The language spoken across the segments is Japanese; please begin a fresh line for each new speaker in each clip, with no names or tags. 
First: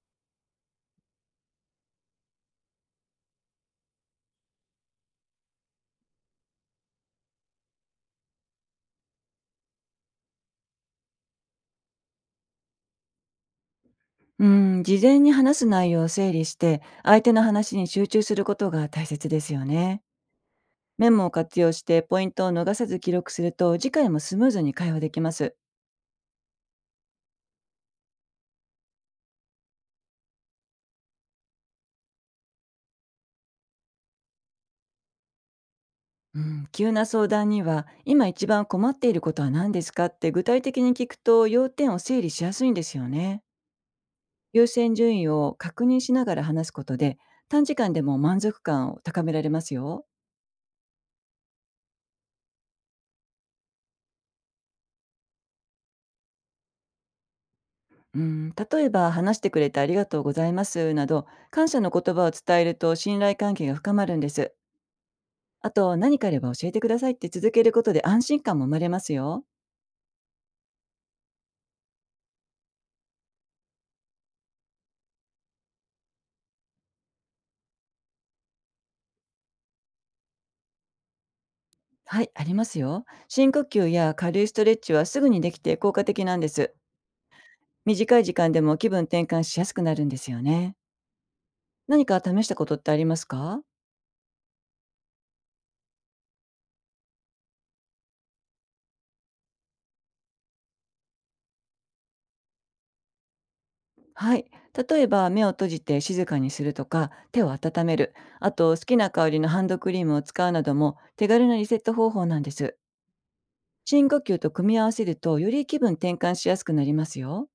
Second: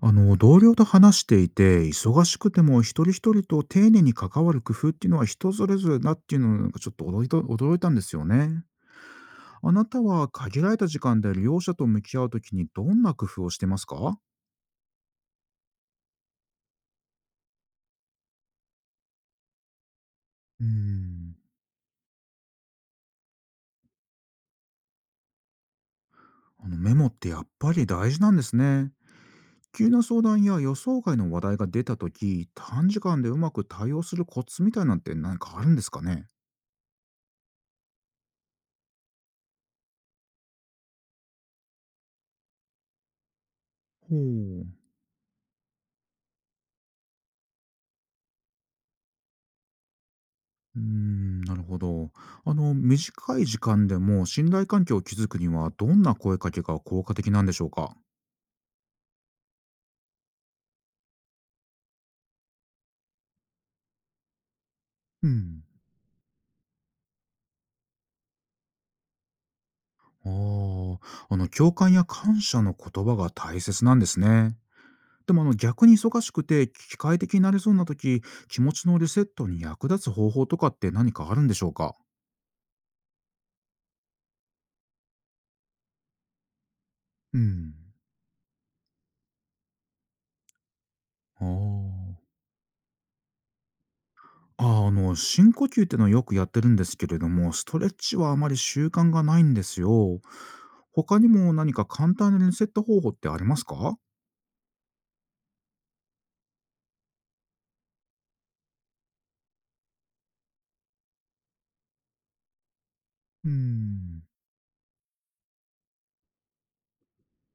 同僚と話していて、忙しくても一人一人と丁寧に関わる工夫っていうのは人それぞれだっていうのが、ちょっと驚いたんですよね。あなたは限られた時間で利用者と向き合うときに、どんな工夫をしてますか？
うーん、事前に話す内容を整理して、相手の話に集中することが大切ですよね。
うー
メモを
ん、
活用してポイントを逃さず記録すると、次回もスムーズに会話できます。
メモってやっぱり大事なんですね。急な相談や予想外の話題が出たとき、短時間でうまく対応するコツみたいなんて何かあるんですかね？
うん、急な相談には、今一番困っていることは何ですかって具体的に聞くと、要点を整理しやすいんですよね。
ほ
優
う。
先順位を確認しながら話すことで、短時間でも満足感を高められますよ。
うーん、なるほど。あの、短い時間でも信頼関係を築くには、どんな声かけが効果的なんでしょうか？
うん、例えば話してくれてありがとうございますなど感謝の言葉を伝えると信頼関係が深まるんです。
うん。
あと何かあれば教えてくださいって続けることで安心感も生まれますよ。
ああ、あの、共感や感謝の言葉が大切なんですね。でも、逆に忙しくて機械的になれそうな時、気持ちのリセットに役立つ方法とかって何かあるんでしょうか？
はい、ありますよ。深呼吸や軽いストレッチはすぐにできて効果的なんです。
うん。
短い時間でも気分転換しやすくなるんですよね。
あ
何か
あ。
試したことってありますか？
あー、あの、深呼吸ってのはよくやってるんですけれども、ストレッチはあまり習慣がないんですよ。他にも何か簡単なリセット方法ってありますか？
はい。例えば目を閉じて静かにするとか手を温める、あと好きな香りのハンドクリームを使うなども手軽なリセット方法なんです。
うー
深呼
ん、
吸と組み合わせるとより気分転換しやすくなりますよ。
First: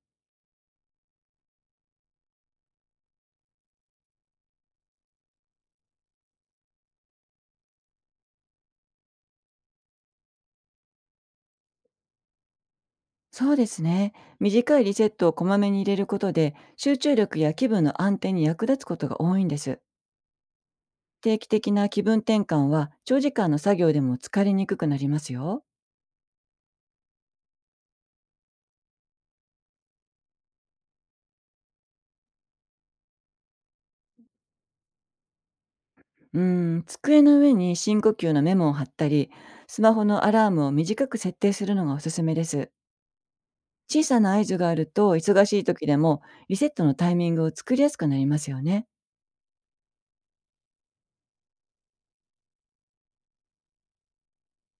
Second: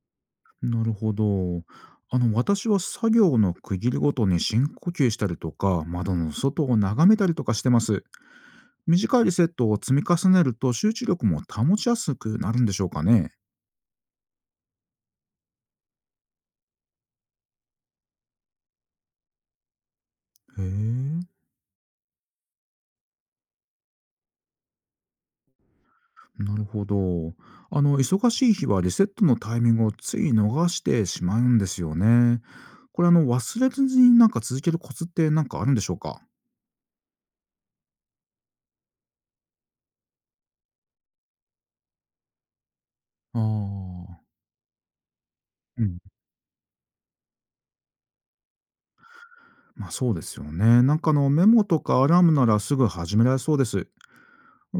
なるほど。あの、私は作業の区切りごとに深呼吸したりとか、窓の外を眺めたりとかしてます。短いリセットを積み重ねると集中力も保ちやすくなるんでしょうかね。
そうですね。短いリセットをこまめに入れることで集中力や気分の安定に役立つことが多いんです。
へえ。
定期的な気分転換は長時間の作業でも疲れにくくなりますよ。
なるほど。あの、忙しい日はリセットのタイミングをつい逃してしまうんですよね。これ忘れずに続けるコツってなんかあるんでしょうか？
うーん、机の上に深呼吸のメモを貼ったり、スマホのアラームを短く設定するのがおすすめです。
あ
小さ
あ。
な合図があると忙しい
う
時で
ん。
もリセットのタイミングを作りやすくなりますよね。
まあ、そうですよね。メモとかアラームならすぐ始められそうです。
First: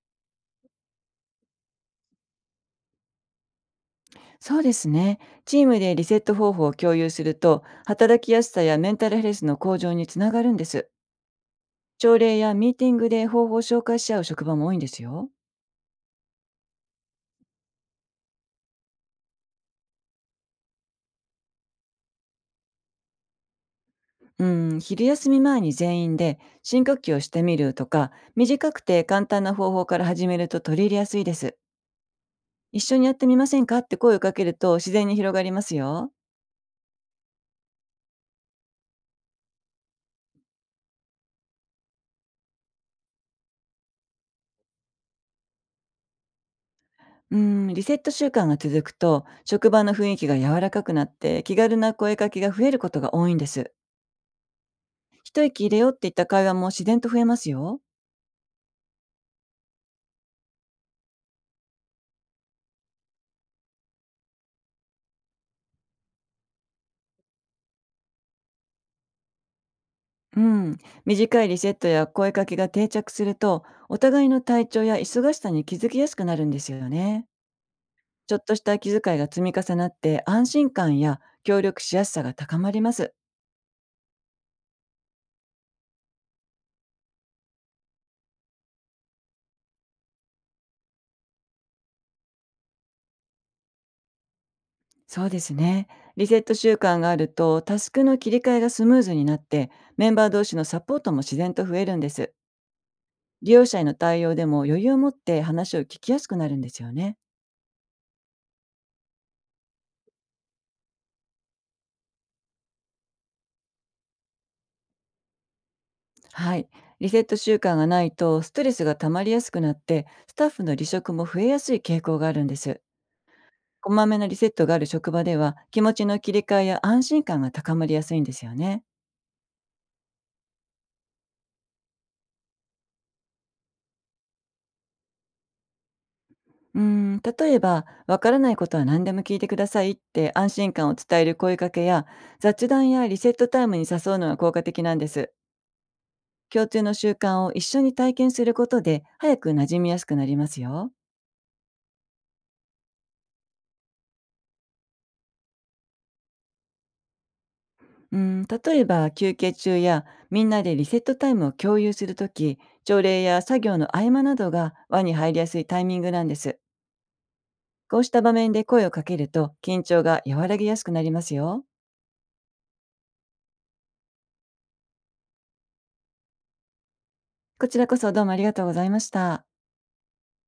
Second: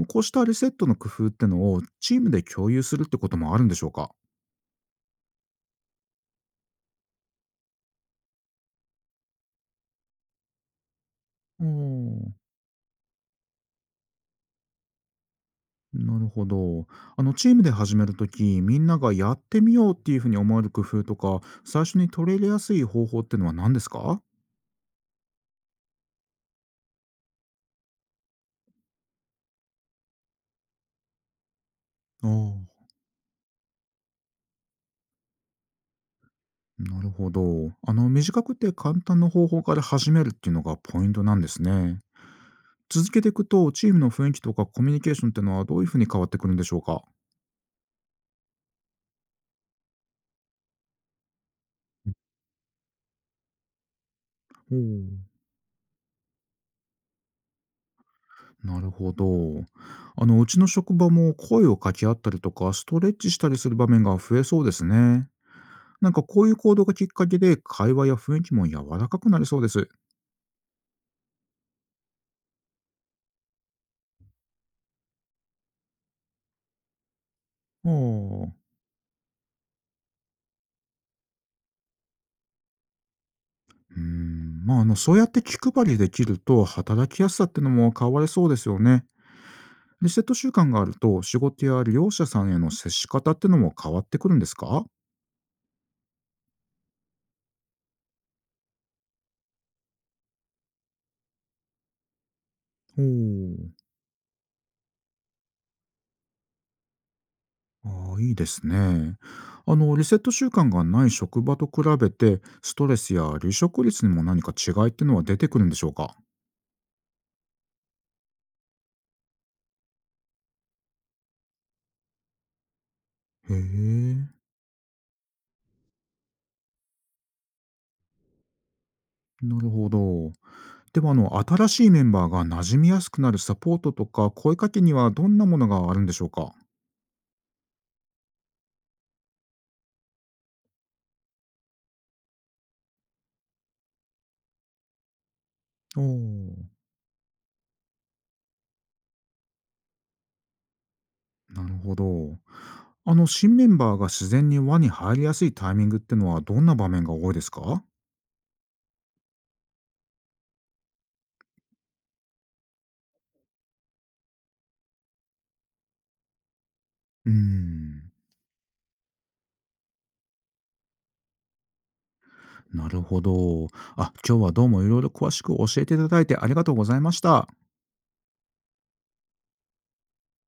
こうしたリセットの工夫ってのをチームで共有するってこともあるんでしょうか？
そうですね。チームでリセット方法を共有すると、働きやすさやメンタルヘルスの向上につながるんです。
お
朝
お。
礼やミーティングで方法を紹介し合う職場も多いんですよ。
なるほど。あの、チームで始めるとき、みんながやってみようっていうふうに思える工夫とか、最初に取り入れやすい方法ってのは何ですか？
うん、昼休み前に全員で深呼吸をしてみるとか、短くて簡単な方法から始めると取り入れやすいです。
ああ、
一緒にやってみませんかって声をかけると自然に広がりますよ。
なるほど。あの、短くて簡単な方法から始めるっていうのがポイントなんですね。続けていくと、チームの雰囲気とかコミュニケーションってのはどういうふうに変わってくるんでしょうか？
うん、リセット習慣が続くと、職場の雰囲気が柔らかくなって気軽な声かけが増えることが多いんです。
ほう。
一息入れようって言った会話も自然と増えますよ。
なるほど。あの、うちの職場も声を掛け合ったりとか、ストレッチしたりする場面が増えそうですね。なんかこういう行動がきっかけで、会話や雰囲気も柔らかくなりそうです。
うん。短いリセットや声かけが定着すると、お互いの体調や忙しさに気づきやすくなるんですよね。ちょっ
ほ
と
う。
した気遣いが積み重なって、安心感や協力しやすさが高まります。
うん、まあ、そうやって気配りできると、働きやすさってのも変わりそうですよね。リセット習慣があると、仕事や利用者さんへの接し方ってのも変わってくるんですか？
そうですね。リセット習慣があると、タスクの切り替えがスムーズになって、メンバー同士のサポートも自然と増えるんです。
お
利用
ー。
者への対応でも余裕を持って話を聞きやすくなるんですよね。
あー、いいですね。あの、リセット習慣がない職場と比べて、ストレスや離職率にも何か違いってのは出てくるんでしょうか？
はい。リセット習慣がないとストレスが溜まりやすくなってスタッフの離職も増えやすい傾向があるんです。
へ
こまめな
え、
リセットがある職場では気持ちの切り替えや安心感が高まりやすいんですよね。
なるほど。では、あの、新しいメンバーが馴染みやすくなるサポートとか、声かけにはどんなものがあるんでしょうか？
うーん、例えば「わからないことは何でも聞いてください」って安心感を伝える声かけや雑談やリセットタイムに誘うのが効果的なんです。
お
共
ー。
通の習慣を一緒に体験することで早く馴染みやすくなりますよ。
なるほど。あの、新メンバーが自然に輪に入りやすいタイミングってのはどんな場面が多いですか？
うん、例えば休憩中やみんなでリセットタイムを共有するとき、朝礼や作業の合間などが輪に入りやすいタイミングなんです。
うー
こうし
ん。
た場面で声をかけると緊張が和らぎやすくなりますよ。
なるほど。あ、今日はどうもいろいろ詳しく教えていただいて、ありがとうございました。
こちらこそどうもありがとうございました。